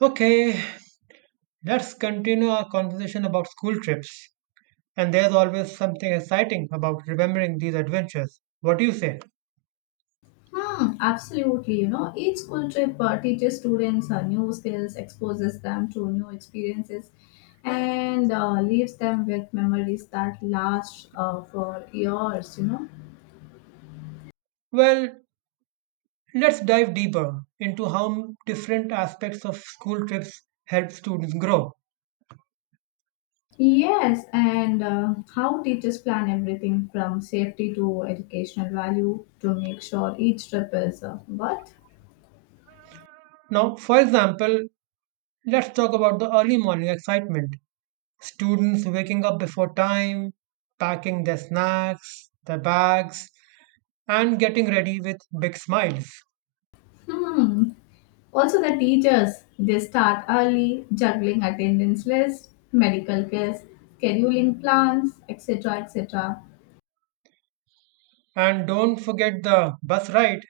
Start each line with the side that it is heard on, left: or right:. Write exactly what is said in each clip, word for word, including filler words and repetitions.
right: Okay, let's continue our conversation about school trips. And there's always something exciting about remembering these adventures. What do you say?
left: Hmm, absolutely. You know, each school trip uh, teaches students uh, new skills, exposes them to new experiences, and uh, leaves them with memories that last uh, for years, you know.
right: Well, let's dive deeper into how different aspects of school trips help students grow.
left: Yes, and uh, how teachers plan everything from safety to educational value to make sure each trip is uh, worth.
right: Now, for example, let's talk about the early morning excitement. Students waking up before time, packing their snacks, their bags, and getting ready with big smiles.
left: Hmm. Also, the teachers they start early, juggling attendance lists, medical cares, scheduling plans, et cetera et cetera.
right: And don't forget the bus ride.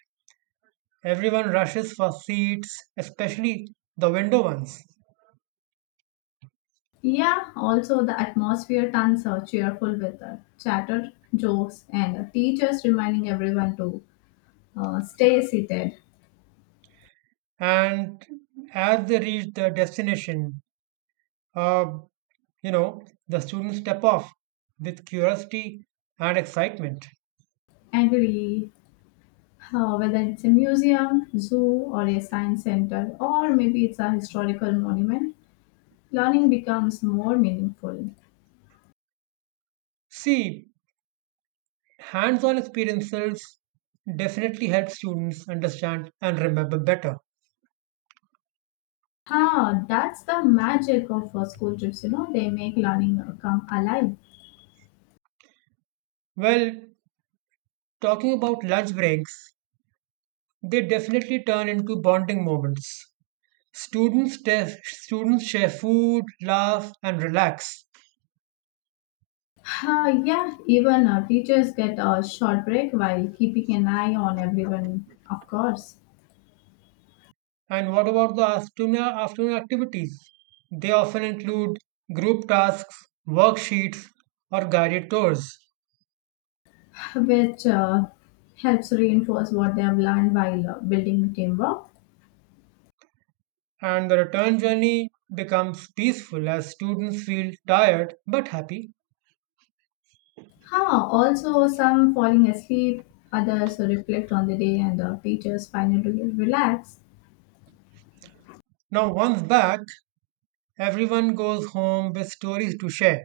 right: Everyone rushes for seats, especially the window ones.
left: Yeah, also the atmosphere turns a cheerful with the chatter, jokes, and teachers reminding everyone to uh, stay seated.
right: And as they reach the destination, uh, you know, the students step off with curiosity and excitement.
left: Agree. Uh, whether it's a museum, zoo, or a science center, or maybe it's a historical monument, learning becomes more meaningful.
right: See, hands-on experiences definitely help students understand and remember better.
left: Huh, that's the magic of uh, school trips, you know, they make learning uh, come alive.
right: Well, talking about lunch breaks, they definitely turn into bonding moments. Students, te- students share food, laugh, and relax.
left: Huh, yeah, even uh, teachers get a short break while keeping an eye on everyone, of course,
right: And what about the afternoon, afternoon activities? They often include group tasks, worksheets, or guided tours.
left: which uh, helps reinforce what they have learned while uh, building teamwork.
right: And the return journey becomes peaceful as students feel tired but happy.
left: Huh. Also, some falling asleep, others reflect on the day, and uh, teachers finally relax.
right: Now, once back, everyone goes home with stories to share.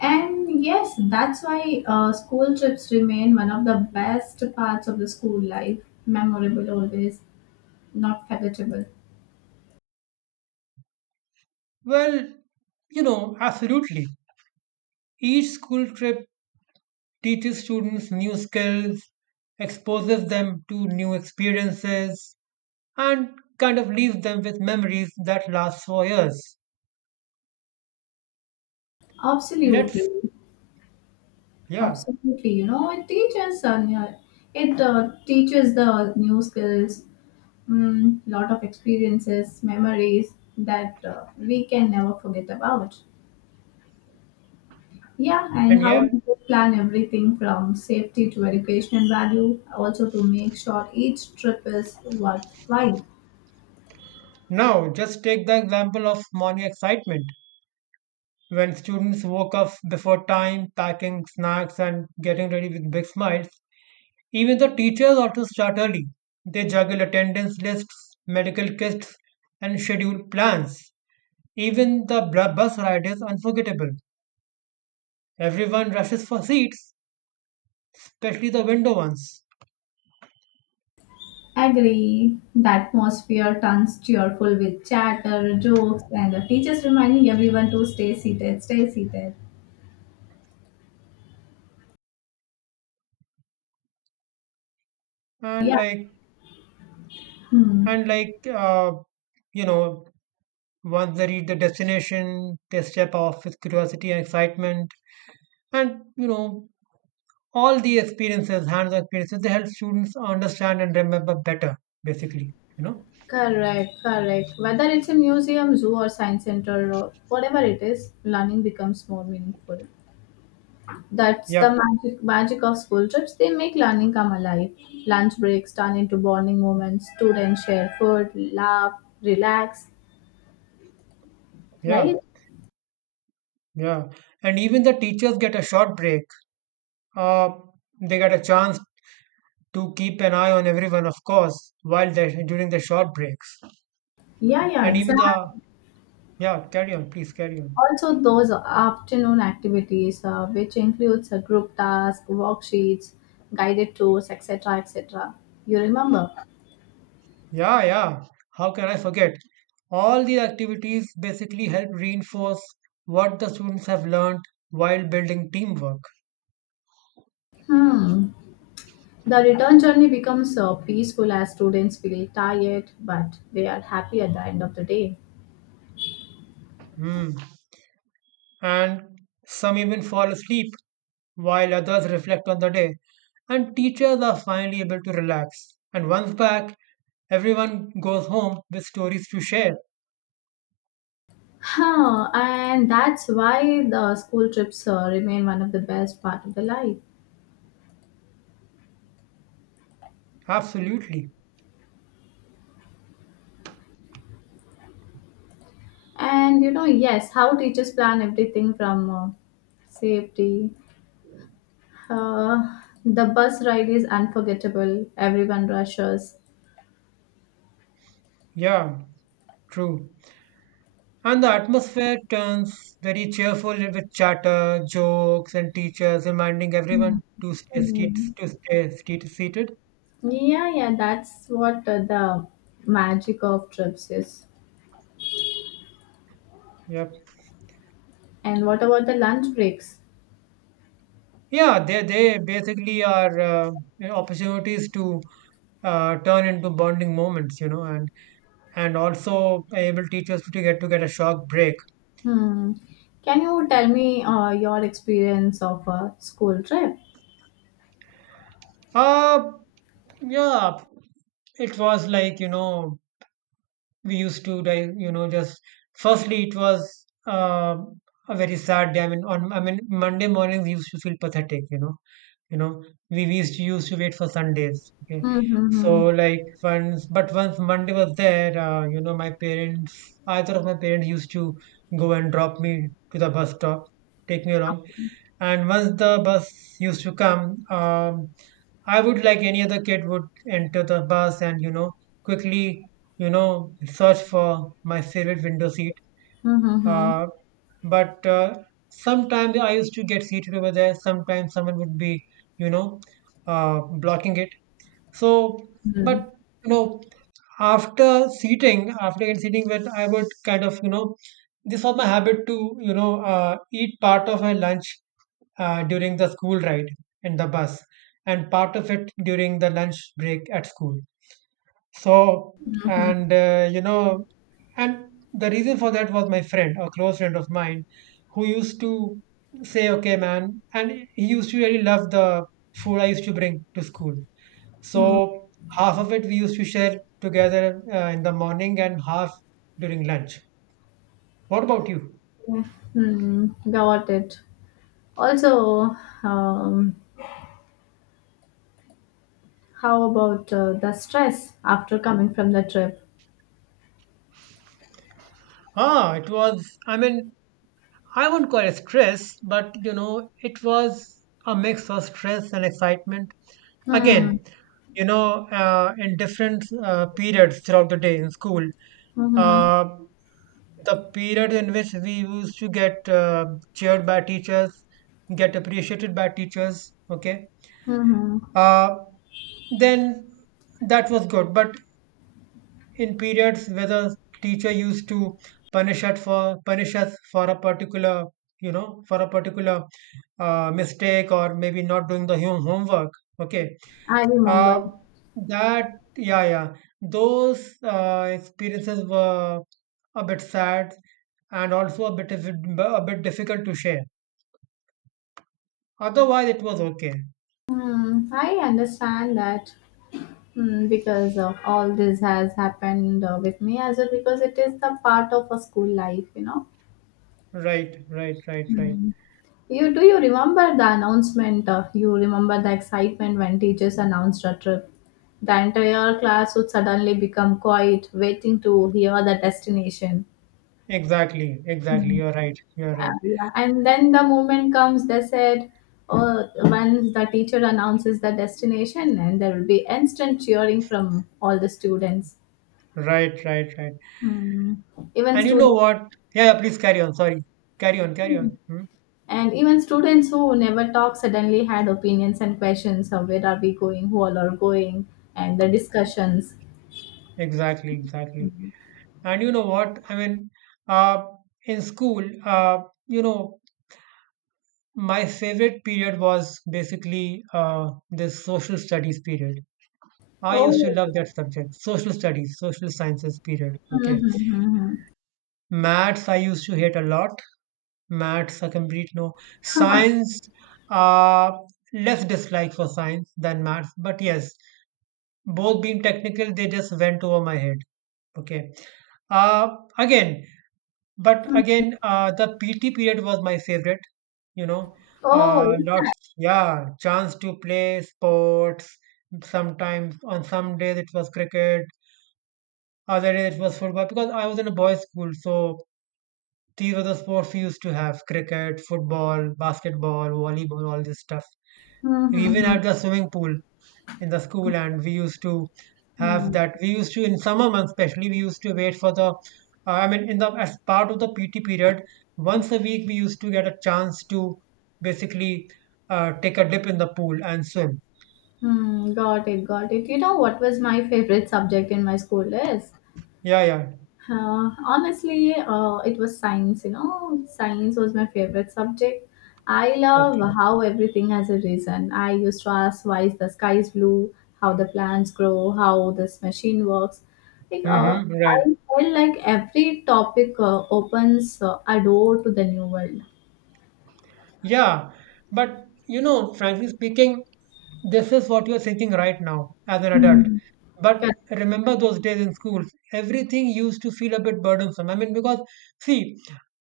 left: And yes, that's why uh, school trips remain one of the best parts of the school life. Memorable always, not forgettable.
right: Well, you know, absolutely. Each school trip teaches students new skills, exposes them to new experiences, and kind of leaves them with memories that last for years.
left: Absolutely,
right: Let's, yeah,
left: absolutely. You know, it teaches uh, ne- it uh, teaches the new skills, mm, lot of experiences, memories that uh, we can never forget about. Yeah, and
right: and
left: how
right: yeah.
left: to plan everything from safety to educational value, also to make sure each trip is worthwhile.
right: Now, just take the example of morning excitement when students woke up before time, packing snacks, and getting ready with big smiles. Even the teachers ought to start early. They juggle attendance lists, medical kits, and schedule plans. Even the bra- bus ride is unforgettable. Everyone rushes for seats, especially the window ones.
left: Agree. The atmosphere turns cheerful with chatter, jokes, and the teachers reminding everyone to stay seated, stay seated.
right: And
left: Yeah.
right: like
left: Hmm.
right: and like uh, you know once they reach the destination, they step off with curiosity and excitement. And you know all the experiences hands-on experiences, they help students understand and remember better, basically you know
left: Correct, correct. Whether it's a museum, zoo, or science center, or whatever it is, learning becomes more meaningful. That's the
right: Yep.
left: magic magic of school trips. They make learning come alive. Lunch breaks turn into bonding moments. Students share food, laugh, relax. Right?
right: Yeah, yeah, and even the teachers get a short break. uh, they get a chance to keep an eye on everyone, of course, while they during the short breaks.
left: Yeah, yeah,
right: And even the
left: exactly.
right: yeah Carry on, please carry on.
left: Also, those afternoon activities, uh, which includes a group task, worksheets, guided tours, et cetera, et cetera. You remember?
right: Yeah, yeah. How can I forget? All these activities basically help reinforce what the students have learned while building teamwork.
left: Hmm. The return journey becomes uh, peaceful as students feel tired, but they are happy at the end of the day.
right: Hmm. And some even fall asleep while others reflect on the day. And teachers are finally able to relax. And once back, everyone goes home with stories to share.
left: Huh, and that's why the school trips uh, remain one of the best part of the life.
right: Absolutely.
left: And you know, yes, how teachers plan everything from uh, safety. Uh, the bus ride is unforgettable. Everyone rushes.
right: Yeah, true. And the atmosphere turns very cheerful with chatter, jokes, and teachers reminding
left: Mm.
right: everyone to stay seat,
left: Mm.
right: to stay seat, seated.
left: Yeah, yeah, that's what uh, the magic of trips is.
right: Yep.
left: And what about the lunch breaks?
right: Yeah, they they basically are, uh, you know, opportunities to, uh, turn into bonding moments, you know, and and also able teachers to get to get a short break.
left: Hmm. Can you tell me uh, your experience of a school trip?
right: Uh yeah, it was like, you know we used to, like, you know just firstly it was, uh, a very sad day. I mean, on i mean Monday mornings we used to feel pathetic, you know you know we, we used to used to wait for Sundays, okay?
left: Mm-hmm.
right: So like once, but once Monday was there, uh, you know, my parents, either of my parents used to go and drop me to the bus stop, take me along. And once the bus used to come, um, I would, like any other kid would, enter the bus and, you know quickly, you know search for my favorite window seat.
left: Mm-hmm.
right: Uh, but uh, Sometimes I used to get seated over there, sometimes someone would be, you know uh, blocking it. So but, you know after seating, after getting seating, when I would kind of, you know this was my habit to, you know uh, eat part of my lunch, uh, during the school ride in the bus, and part of it during the lunch break at school. So
left: Mm-hmm.
right: and uh, you know and the reason for that was my friend, a close friend of mine, who used to say, okay man, and he used to really love the food I used to bring to school. So half of it we used to share together, uh, in the morning, and half during lunch. What about you?
left: Okay. Hmm. Got it. Also, um, how about uh, the stress after coming from the trip?
right: Ah, it was, I mean, I won't call it stress, but you know, it was a mix of stress and excitement.
left: Hmm.
right: Again, you know, uh, in different uh, periods throughout the day in school,
left: Mhm.
right: uh, the period in which we used to get uh, cheered by teachers, get appreciated by teachers, okay,
left: Mhm.
right: uh, then that was good. But in periods where the teacher used to punish us for punish us for a particular, you know for a particular uh, mistake, or maybe not doing the home homework, okay,
left: I remember.
right: uh, that yeah, yeah, those uh, experiences were a bit sad, and also a bit a bit difficult to share. Otherwise it was okay.
left: Hmm. I understand that. Hmm. Because of all this has happened uh, with me as well, because it is the part of a school life, you know.
right: Right, right, right, right.
left: Hmm. You do you remember the announcement? Uh, you remember the excitement when teachers announced a trip. The entire class would suddenly become quiet, waiting to hear the destination.
right: Exactly, exactly,
left: Hmm.
right: you're right, you're
left: Uh,
right: right.
left: yeah. And then the moment comes, they said, oh, once the teacher announces the destination, and there will be instant cheering from all the students.
right: Right, right, right.
left: Hmm. Even
right: And you know
left: students
right: what? Yeah, yeah, please carry on. Sorry. Carry on, carry on. Hmm?
left: and even students who never talk suddenly had opinions and questions of where are we going, who all are going, and the discussions.
right: Exactly, exactly. And you know what? I mean, uh, in school, uh, you know, my favorite period was basically, uh, this social studies period. I used to
left: Oh,
right: love that subject, social studies, social sciences period. Okay.
left: mm-hmm.
right: Maths, I used to hate a lot. Maths, a complete no. Science, uh, less dislike for science than maths. But yes, both being technical, they just went over my head. Okay. Uh, again, but again, uh, the P T period was my favorite, you know. Uh,
left: Oh,
right: lots, yeah, chance to play sports. Sometimes on some days it was cricket, other days it was football, because I was in a boys' school, so these were the sports we used to have: cricket, football, basketball, volleyball, all this stuff. We even
left: mm-hmm.
right: had the swimming pool in the school, and we used to have
left: Hmm.
right: that. We used to, in summer months especially, we used to wait for the, uh, I mean, in the as part of the P T period, once a week we used to get a chance to basically, uh, take a dip in the pool and swim.
left: Hmm, got it, got it. You know what was my favorite subject in my school is?
right: Yeah, yeah.
left: Uh, honestly, uh, it was science, you know. Science was my favorite subject. I love
right: Okay.
left: how everything has a reason. I used to ask why is the sky is blue, how the plants grow, how this machine works. Like, uh,
right: Mm-hmm. Right.
left: I felt like every topic uh, opens uh, a door to the new world.
right: Yeah, but you know, frankly speaking, this is what you're thinking right now as an adult.
left: Hmm.
right: But
left: Correct.
right: remember those days in schools, everything used to feel a bit burdensome. I mean, because see,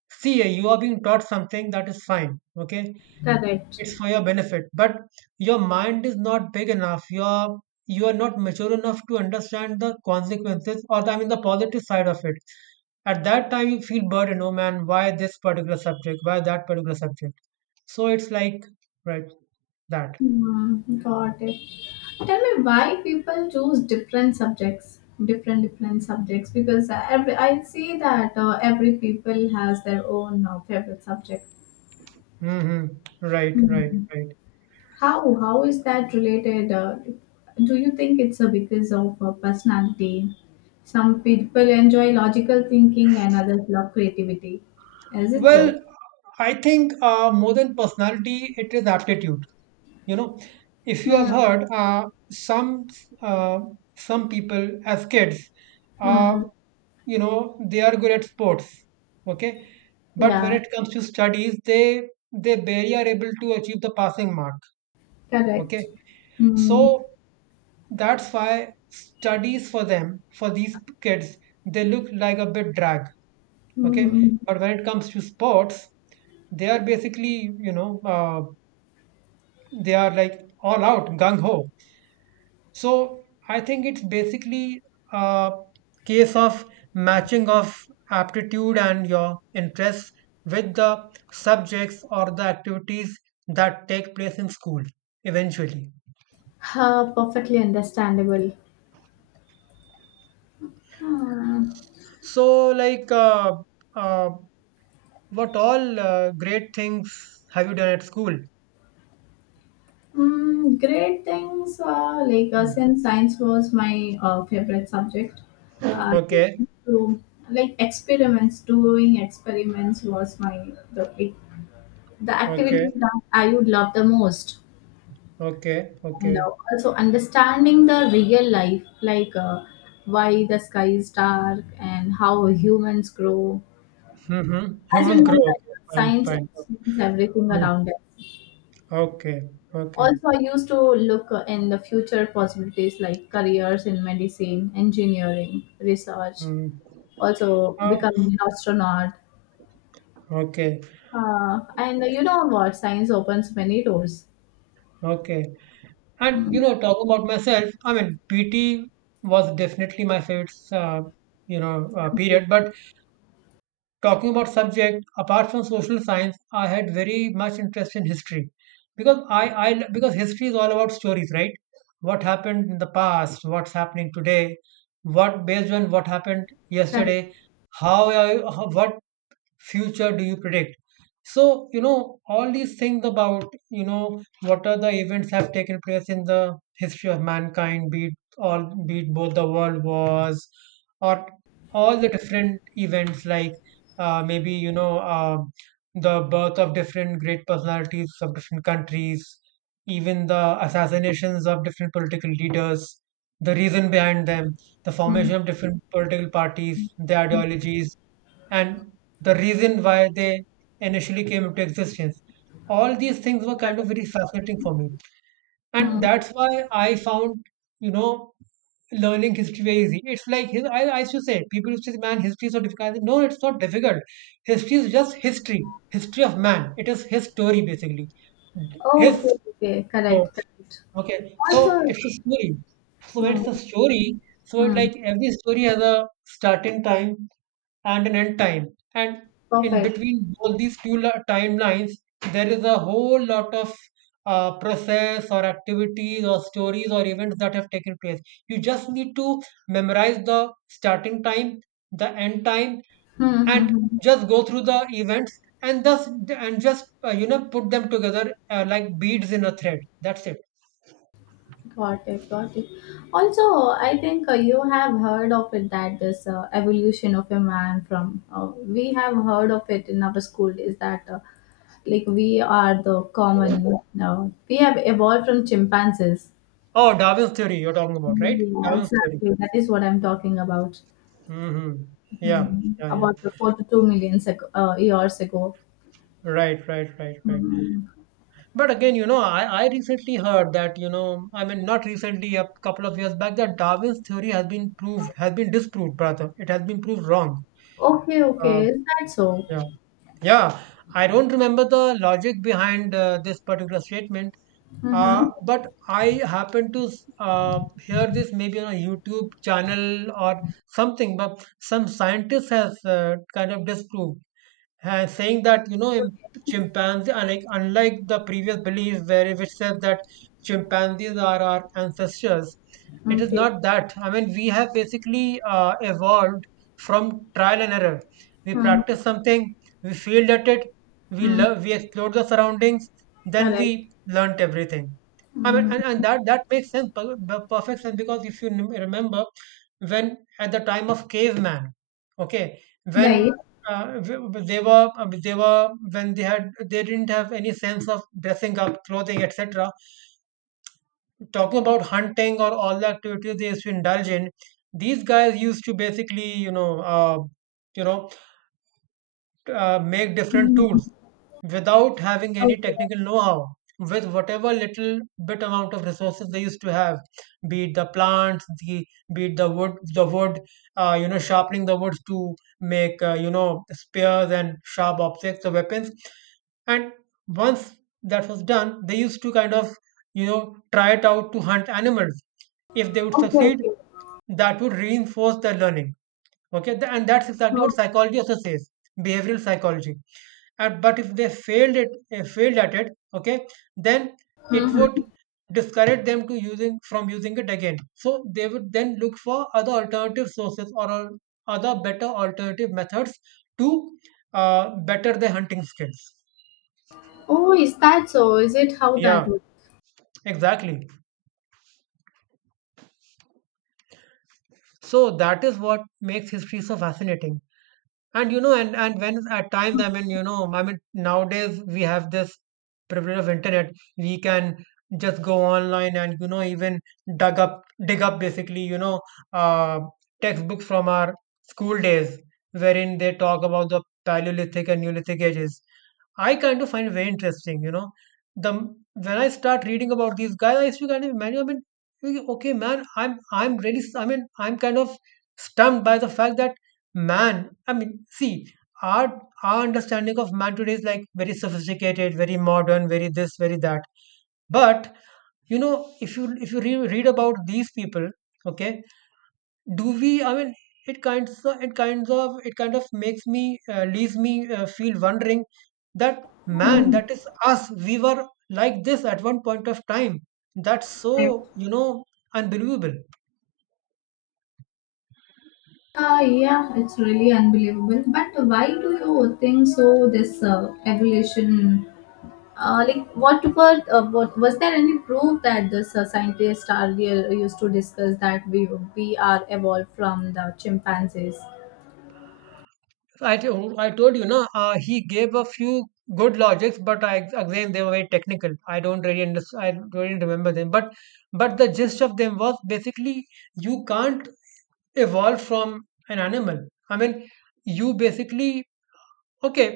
right: see, you are being taught something, that is fine, okay?
left: Correct.
right: It's for your benefit, but your mind is not big enough. You're you are not mature enough to understand the consequences, or the, I mean the positive side of it. At that time, you feel burdened. Oh man, why this particular subject? Why that particular subject? So it's like right that.
left: Mm, got it. Tell me why people choose different subjects, different different subjects. Because every I see that uh, every people has their own uh, favorite subject.
right: Hmm. Right, right,
left: Mm.
right: right.
left: How how is that related? Uh, do you think it's uh, because of uh, personality? Some people enjoy logical thinking and others love creativity. Is it so?
right: Well, I think, uh, more than personality, it is aptitude. You know, if you have heard, uh, some uh, some people as kids, uh,
left: Hmm.
right: you know, they are good at sports, okay, but when
left: Yeah.
right: it comes to studies, they they barely are able to achieve the passing mark, okay.
left: Correct. Mm.
right: So that's why studies for them, for these kids, they look like a bit drag, okay.
left: Mm-hmm.
right: But when it comes to sports, they are basically, you know uh, they are like all out gung ho. So I think it's basically a case of matching of aptitude and your interests with the subjects or the activities that take place in school eventually.
left: Uh, perfectly understandable. Hmm.
right: So, like, uh, uh, what all uh, great things have you done at school?
left: Mm, great things uh, like uh,
right: Hmm.
left: since science was my uh, favorite subject, uh,
right: Okay,
left: to like experiments doing experiments was my the like, the
right: okay,
left: activity that I would love the most,
right: okay,
left: and
right: okay.
left: uh, also understanding the real life, like uh, why the sky is dark and how humans grow,
right: Mm-hmm.
left: as
right: Humans
left: you
right: grow.
left: know that
right: Okay, fine,
left: science
right: fine.
left: explains everything
right: Mm.
left: around us.
right: Okay, okay.
left: Also, I used to look uh, in the future possibilities like careers in medicine, engineering, research,
right: Mm.
left: also
right: Uh,
left: becoming an astronaut.
right: okay.
left: Uh, and you know what? Science opens many doors.
right: Okay. And you
left: Mm,
right: know, talking about myself, I mean, P T was definitely my favorite, uh, you know, uh, period. But talking about subject, apart from social science, I had very much interest in history, because I, I, because history is all about stories, right? What happened in the past, what's happening today, what based on what happened
left: correct.
right: yesterday, how, I, how what future do you predict? So, you know, all these things about, you know, what are the events have taken place in the history of mankind, be it all be it both the world wars, or all the different events, like uh, maybe, you know, uh, the birth of different great personalities of different countries, even the assassinations of different political leaders, the reason behind them, the
left: Mm.
right: formation of different political parties, their ideologies, and the reason why they initially came into existence. All these things were kind of very fascinating for me. And that's why I found, you know, learning history very easy. It's like his, I, I used to say, people used to say, man, history is so difficult. I said, no, it's not difficult. History is just history, history of man. It is his story basically.
left: Okay,
right: His
left: okay,
right: so
left: correct, correct.
right: Okay, so
left: Also,
right: it's a story. So when it's
left: mm,
right: a story. So it,
left: mm,
right: like every story has a starting time and an end time. And in
left: perfect.
right: between all these two la- timelines, there is a whole lot of uh, process or activities or stories or events that have taken place. You just need to memorize the starting time, the end time,
left: Hmm, hmm,
right: and
left: hmm.
right: just go through the events and thus and just uh, you know put them together, uh, like beads in a thread. That's it.
left: Got it, got it. Also, I think uh, you have heard of it that this uh, evolution of a man from uh, we have heard of it in our school is that uh, like we are the common now we have evolved from chimpanzees.
right: Oh, Darwin's theory you're talking about, right?
left: Yeah,
right: Darwin's theory.
left: exactly, that is what I'm talking about.
right: Mm-hmm. Yeah,
left: Hmm,
right: yeah, yeah.
left: about the four to two million sec- uh, years ago.
right: Right, right, right, right.
left: Hmm.
right: But again, you know, I, I recently heard that, you know, I mean, not recently, a couple of years back, that Darwin's theory has been proved, has been disproved, brother. It has been proved wrong.
left: Okay, okay,
right: Uh,
left: is that so?
right: yeah. Yeah, I don't remember the logic behind uh, this particular statement,
left: Mm-hmm.
right: uh, but I happened to s- uh, hear this maybe on a YouTube channel or something, but some scientist has uh, kind of disproved, ha- saying that, you know, im- chimpanzee, unlike, unlike the previous belief, where which says that chimpanzees are our ancestors. It is
left: Okay.
right: not that. I mean, we have basically uh, evolved from trial and error. We
left: Mm-hmm.
right: practice something, we failed at it, we
left: Hmm.
right: love we explored the surroundings, then
left: Correct.
right: we learnt everything. I mean,
left: Hmm.
right: and, and that that makes sense per- per- perfect sense, because if you n- remember when at the time of caveman, okay, when,
left: Right.
right: uh, w- w- they were, uh, they were when they had, they didn't have any sense of dressing up, clothing, etc., talking about hunting or all the activities they used to indulge in, these guys used to basically, you know, uh, you know, uh, make different
left: Hmm.
right: tools without having any
left: Okay,
right: technical know-how, with whatever little bit amount of resources they used to have, be it the plants, the, be it the wood the wood, uh, you know, sharpening the woods to make, uh, you know, spears and sharp objects or weapons. And once that was done, they used to kind of, you know, try it out to hunt animals. If they would
left: okay,
right: succeed,
left: okay.
right: that would reinforce their learning. Okay. Th- and that's exactly what
left: Hmm.
right: psychology also says. Behavioral psychology. And, but if they failed it uh, failed at it, okay, then it would
left: Mhm.
right: discourage them to using, from using it again, so they would then look for other alternative sources, or al- other better alternative methods to, uh, better their hunting skills.
left: Oh, is that so? Is it how that
right: Yeah,
left: works?
right: exactly. So that is what makes history so fascinating. And, you know, and and when at times, I mean, you know, I mean, nowadays we have this privilege of internet. We can just go online and, you know, even dug up dig up, basically, you know, uh, textbooks from our school days, wherein they talk about the Paleolithic and Neolithic ages. I kind of find it very interesting, you know. The m- when I start reading about these guys, I used to kind of imagine, I mean, okay, man, I'm I'm really, I mean, I'm kind of stumped by the fact that man, I mean, see, our our understanding of man today is like very sophisticated, very modern, very this, very that. But, you know, if you if you re- read about these people, okay, do we, I mean, it kinds of, it kinds of it kind of makes me, uh, leaves me, uh, feel wondering that man,
left: Hmm.
right: that is us, we were like this at one point of time. That's so, you know, unbelievable.
left: Uh, yeah, it's really unbelievable. But why do you think so? This uh, evolution, uh, like what were uh, what was there any proof that this uh, scientists are real used to discuss that we we are evolved from the chimpanzees?
right: I, to- I told you, no, uh, he gave a few good logics, but I, again, they were very technical. I don't really understand. I don't really remember them. But but the gist of them was, basically, you can't evolve from an animal. I mean, you basically, okay,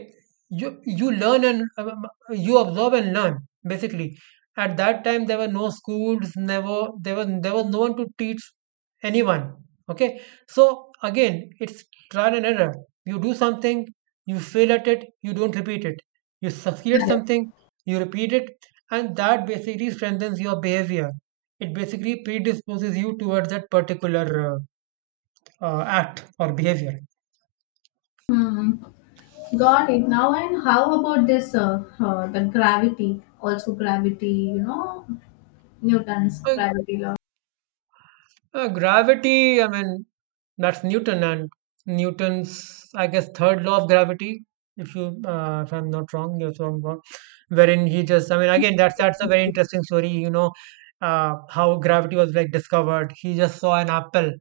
right: you you learn and, um, you observe and learn. Basically, at that time there were no schools, never, there was there was no one to teach anyone. Okay, so again it's trial and error. You do something, you fail at it, you don't repeat it. You succeed at
left: Correct.
right: something, you repeat it, and that basically strengthens your behavior. It basically predisposes you towards that particular, uh, uh, act or behavior.
left: Hmm. Got it. Now and how about this? Uh, uh, the gravity, also gravity. You know, Newton's gravity law.
right: Uh, gravity, I mean, that's Newton and Newton's, I guess, third law of gravity. If you, uh, if I'm not wrong, you're wrong about, wherein he just, I mean, again, that's, that's a very interesting story. You know, uh, how gravity was like discovered. He just saw an apple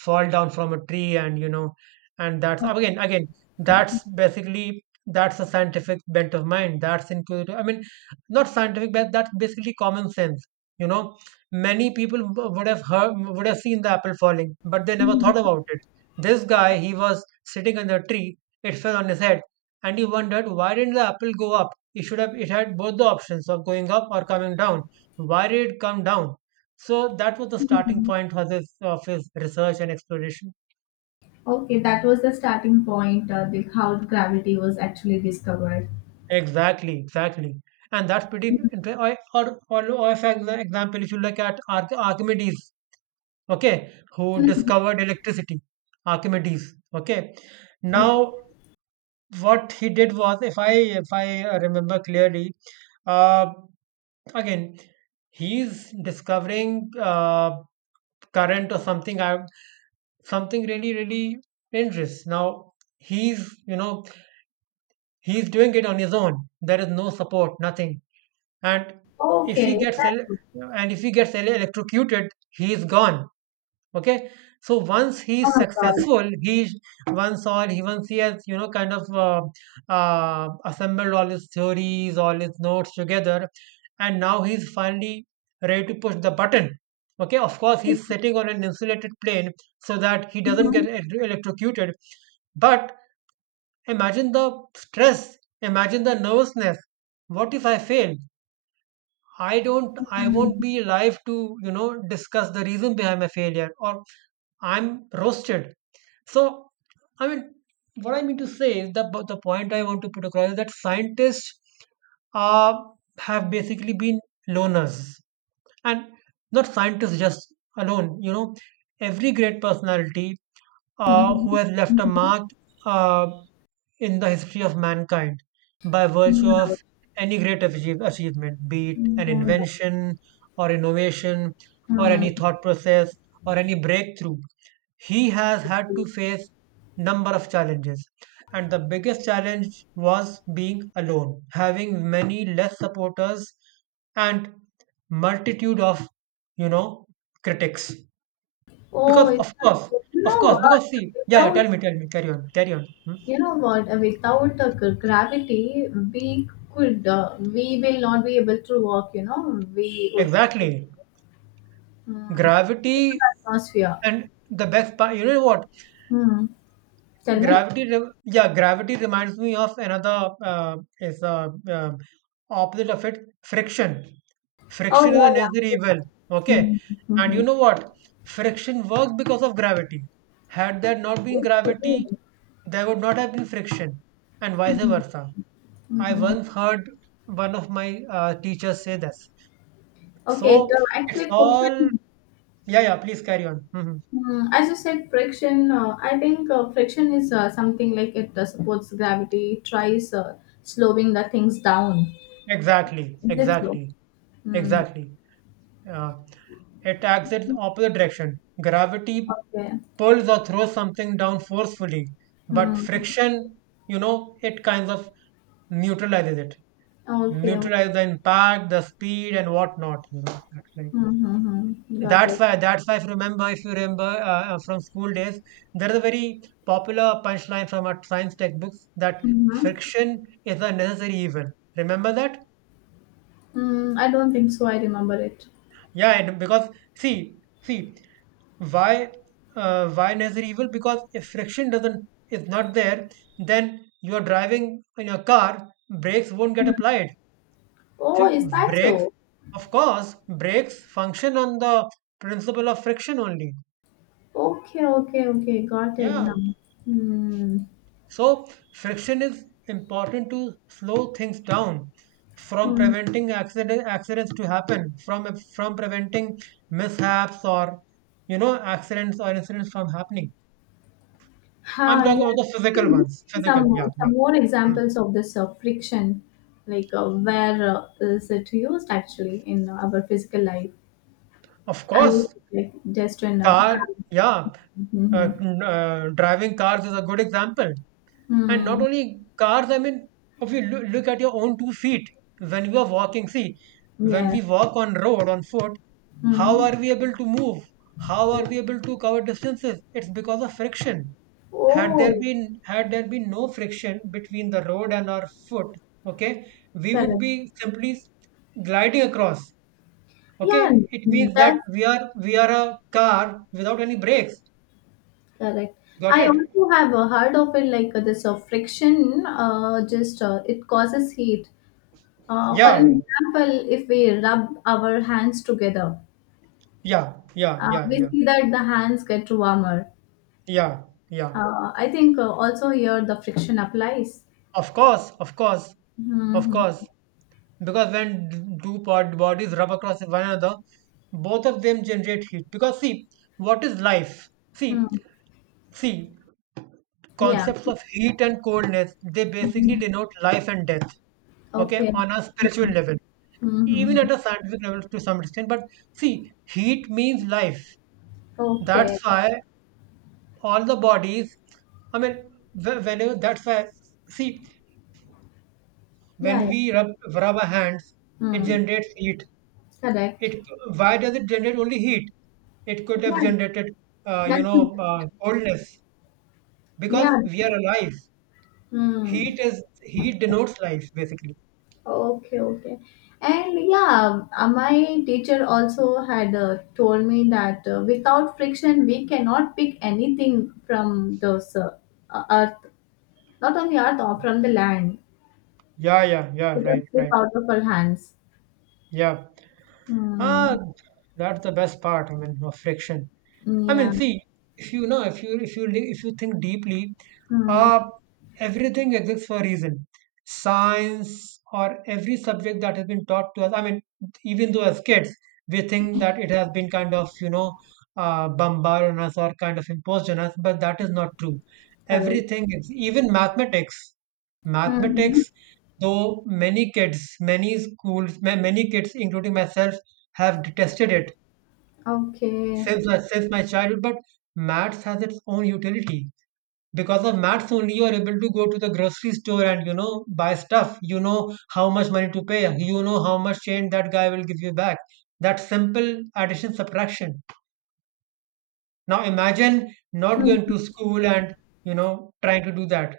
right: fall down from a tree, and, you know, and that's, again, again, that's basically, that's a scientific bent of mind. That's included. I mean, not scientific, but that's basically common sense. You know, many people w- would have heard, would have seen the apple falling, but they never
left: Hmm.
right: thought about it. This guy, he was sitting on the tree. It fell on his head, and he wondered, why didn't the apple go up? It should have. It had both the options of going up or coming down. Why did it come down? So that was the starting point for this of his research and exploration.
left: Okay, that was the starting point, uh, the, how gravity was actually discovered.
right: Exactly, exactly. And that's pretty interesting. Or, or, or, or if exa- example, if you look at Arch- Archimedes, okay, who
left: Mhm.
right: discovered electricity, Archimedes, okay.
left: Okay.
right: Now, what he did was, if I, if I uh, remember clearly, uh, again, he's discovering, uh, current or something, I, something really really dangerous. Now he's, you know, he's doing it on his own. There is no support, nothing, and if he
left: Okay,
right: gets
left: that's
right: el-
left: good.
right: and if he gets ele- electrocuted, he is gone. Okay, so once
left: Oh
right: he's
left: my God.
right: successful, he, once or he once he has, you know, kind of, uh, uh, assembled all his theories, all his notes together, and now he's finally ready to push the button. Okay, of course he's sitting on an insulated plane so that he doesn't get
left: Mhm.
right: elec- electrocuted. But imagine the stress, imagine the nervousness. What if I fail? i don't I
left: Mhm.
right: won't be live to, you know, discuss the reason behind my failure, or I'm roasted. So, I mean, what I mean to say is, the the point I want to put across is that scientists, uh, have basically been loners. And not scientists just alone, you know, every great personality, uh,
left: Mhm.
right: who has left a
left: Mhm.
right: mark, uh, in the history of mankind, by virtue of
left: Mhm.
right: any great achieve- achievement, be it an
left: Mhm.
right: invention or innovation, or
left: Mhm.
right: any thought process, or any breakthrough, he has had to face number of challenges. And the biggest challenge was being alone, having many less supporters, and multitude of, you know, critics.
left: Oh,
right: Because,
left: it's
right: of
left: that
right: course,
left: good? You
right: of
left: know
right: course,
left: what?
right: because, see, yeah, yeah,
left: Without
right: tell me, tell me, carry on, carry on. Hmm?
left: you know what? uh, Without uh, gra- gravity, we could uh, we will not be able to walk. You know, we would.
right: Exactly.
left: Hmm. It's an
right: Gravity,
left: atmosphere.
right: and the best part, you know what?
left: Hmm. Tell me.
right: Gravity, re- yeah, gravity reminds me of another, uh, is a uh, um, opposite of it, friction.
left: Oh
right: Friction is a
left: yeah,
right: necessary evil.
left: yeah.
right: Okay,
left: Mhm,
right: and you
left: mhm.
right: know what? Friction works because of gravity. Had there not been gravity,
left: Okay.
right: there would not have been friction, and vice
left: Mhm,
right: versa. I
left: mhm.
right: once heard one of my, uh, teachers say this.
left: Okay, so
right: So it's
left: actually
right: all,
left: friction,
right: yeah, yeah. Please carry on. Hmm.
left: mm, as you said, friction, uh, I think uh, friction is uh, something like it uh, supports gravity, it tries uh, slowing the things down.
right: Exactly,
left: Is it so?
right: exactly,
left: Mm,
right: exactly. Uh, it acts in opposite direction. Gravity
left: okay.
right: pulls or throws something down forcefully, but
left: Mm,
right: friction, you know, it kind of neutralizes it,
left: okay.
right: neutralizes the impact, the speed, and whatnot. You know, that's like,
left: Mm-hmm. Got
right: that's
left: it.
right: why that's why if you remember, if you remember uh, uh, from school days, there is a very popular punchline from our science textbooks, that
left: Mm-hmm.
right: friction is a necessary evil. Remember that?
left: Mm, I don't think so. I remember it.
right: Yeah, and because, see, see, why, uh, why nature evil? Because if friction doesn't is not there, then you are driving in your car, brakes won't get
left: Mhm.
right: applied.
left: Oh,
right: See,
left: is that
right: brakes,
left: so?
right: of course, brakes function on the principle of friction only.
left: Okay, okay, okay. Got it
right: Yeah,
left: now. Hmm.
right: so, friction is important to slow things down, from preventing accident, accidents to happen, from from preventing mishaps or, you know, accidents or incidents from happening. I'm
left: Ha,
right: talking about
left: yeah.
right: the
left: Can
right: physical
left: you
right: ones.
left: give me
right: Physical,
left: some uh,
right: yeah, yeah.
left: some more
right: Mm.
left: examples of this uh, friction, like uh, where uh, is it used actually in uh, our physical life?
right: Of
left: I was
right: course,
left: like just in uh,
right: car,
left: car.
right: yeah. Uh,
left: Mm-hmm.
right: n- uh, driving cars is a good example. And not
left: Mm,
right: only cars, I mean, if you loo- look at your own two feet when you are walking, see, when
left: yeah.
right: we walk on road on foot, how
left: Mm-hmm.
right: are we able to move, how are we able to cover distances, it's because of friction. had there
left: Oh,
right: been Had there been no friction between the road and our foot, okay, we would
left: correct.
right: be simply s- gliding across.
left: Yeah,
right: Okay, it means
left: that's
right: that we are we are a car without any brakes.
left: correct.
right: Got
left: I
right: it.
left: also have uh, heard of it like uh, this uh, friction. Uh, just uh, it causes heat. Uh, for
right: yeah yeah
left: an example, if we rub our hands together,
right: yeah yeah
left: Uh,
right: yeah
left: we
right: yeah
left: see that the hands get warmer.
right: yeah yeah
left: Uh, I think uh, also here the friction applies.
right: Of course, of course, of
left: Mm-hmm.
right: course. Because when d- two pod bodies rub across one another, both of them generate heat. Because, see, what is life? See,
left: Hmm.
right: see,
left: Yeah.
right: concepts of heat and coldness, they basically
left: Mhm.
right: denote life and death, okay,
left: Okay.
right: on a spiritual level, even
left: Mm-hmm.
right: at a scientific level to some extent. But see, heat means life. That's
left: Okay.
right: why all the bodies, I mean, wh- whenever, that's why, see,
left: Yeah.
right: when
left: Yeah.
right: we rub, rub our hands, it
left: Mm.
right: generates heat.
left: Correct.
right: It, why does it generate only heat? It could
left: Yeah.
right: have generated, uh, you
left: That's
right: know,
left: interesting.
right: uh, coldness,
left: Yeah.
right: because we are alive.
left: Mm.
right: Heat is heat denotes life, basically.
left: Okay. Okay. And yeah, uh, my teacher also had uh, told me that uh, without friction, we cannot pick anything from those uh, earth. Not on the earth or from the land.
right: Yeah, yeah, yeah,
left: It will
right: right,
left: slip
right: right.
left: out of our hands.
right: Yeah.
left: Hmm.
right: Ah, that's the best part, I mean, of friction.
left: Hmm,
right: I mean,
left: yeah.
right: see, if you know, if you if you li- if you think deeply,
left: Hmm.
right: uh, everything exists for a reason. Science, or every subject that has been taught to us. I mean, even though as kids we think that it has been kind of, you know, uh, bombarded on us or kind of imposed on us, but that is not true.
left: Correct.
right: Everything is, even mathematics,
left: Mm-hmm.
right: mathematics. Though many kids, many schools, ma- many kids, including myself, have detested it
left: Okay.
right: since my, since my childhood, but maths has its own utility. Because of maths only, you are able to go to the grocery store and, you know, buy stuff. You know how much money to pay. You know how much change that guy will give you back. That simple addition, subtraction. Now imagine not going
left: Mm-hmm.
right: to school and, you know, trying to do that.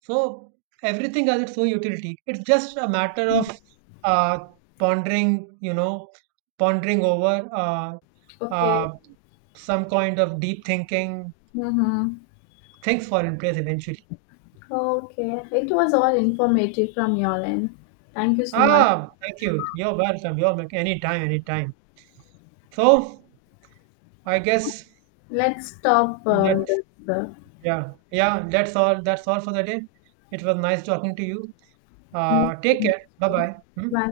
right: So everything has its own utility. It's just a matter of, uh, pondering, you know, pondering over, uh,
left: Okay.
right: uh, some kind of deep thinking.
left: Mm-hmm.
right: Things fall in place eventually.
left: Okay. It was all informative from your end. Thank you so much.
right: Ah, thank you. You're welcome. You're welcome. Anytime, anytime. So I guess
left: Let's stop uh,
right: that,
left: this. Uh,
right: yeah, yeah. That's all. That's all for the day. It was nice talking to you. Uh, take care. Bye bye.
left: Bye.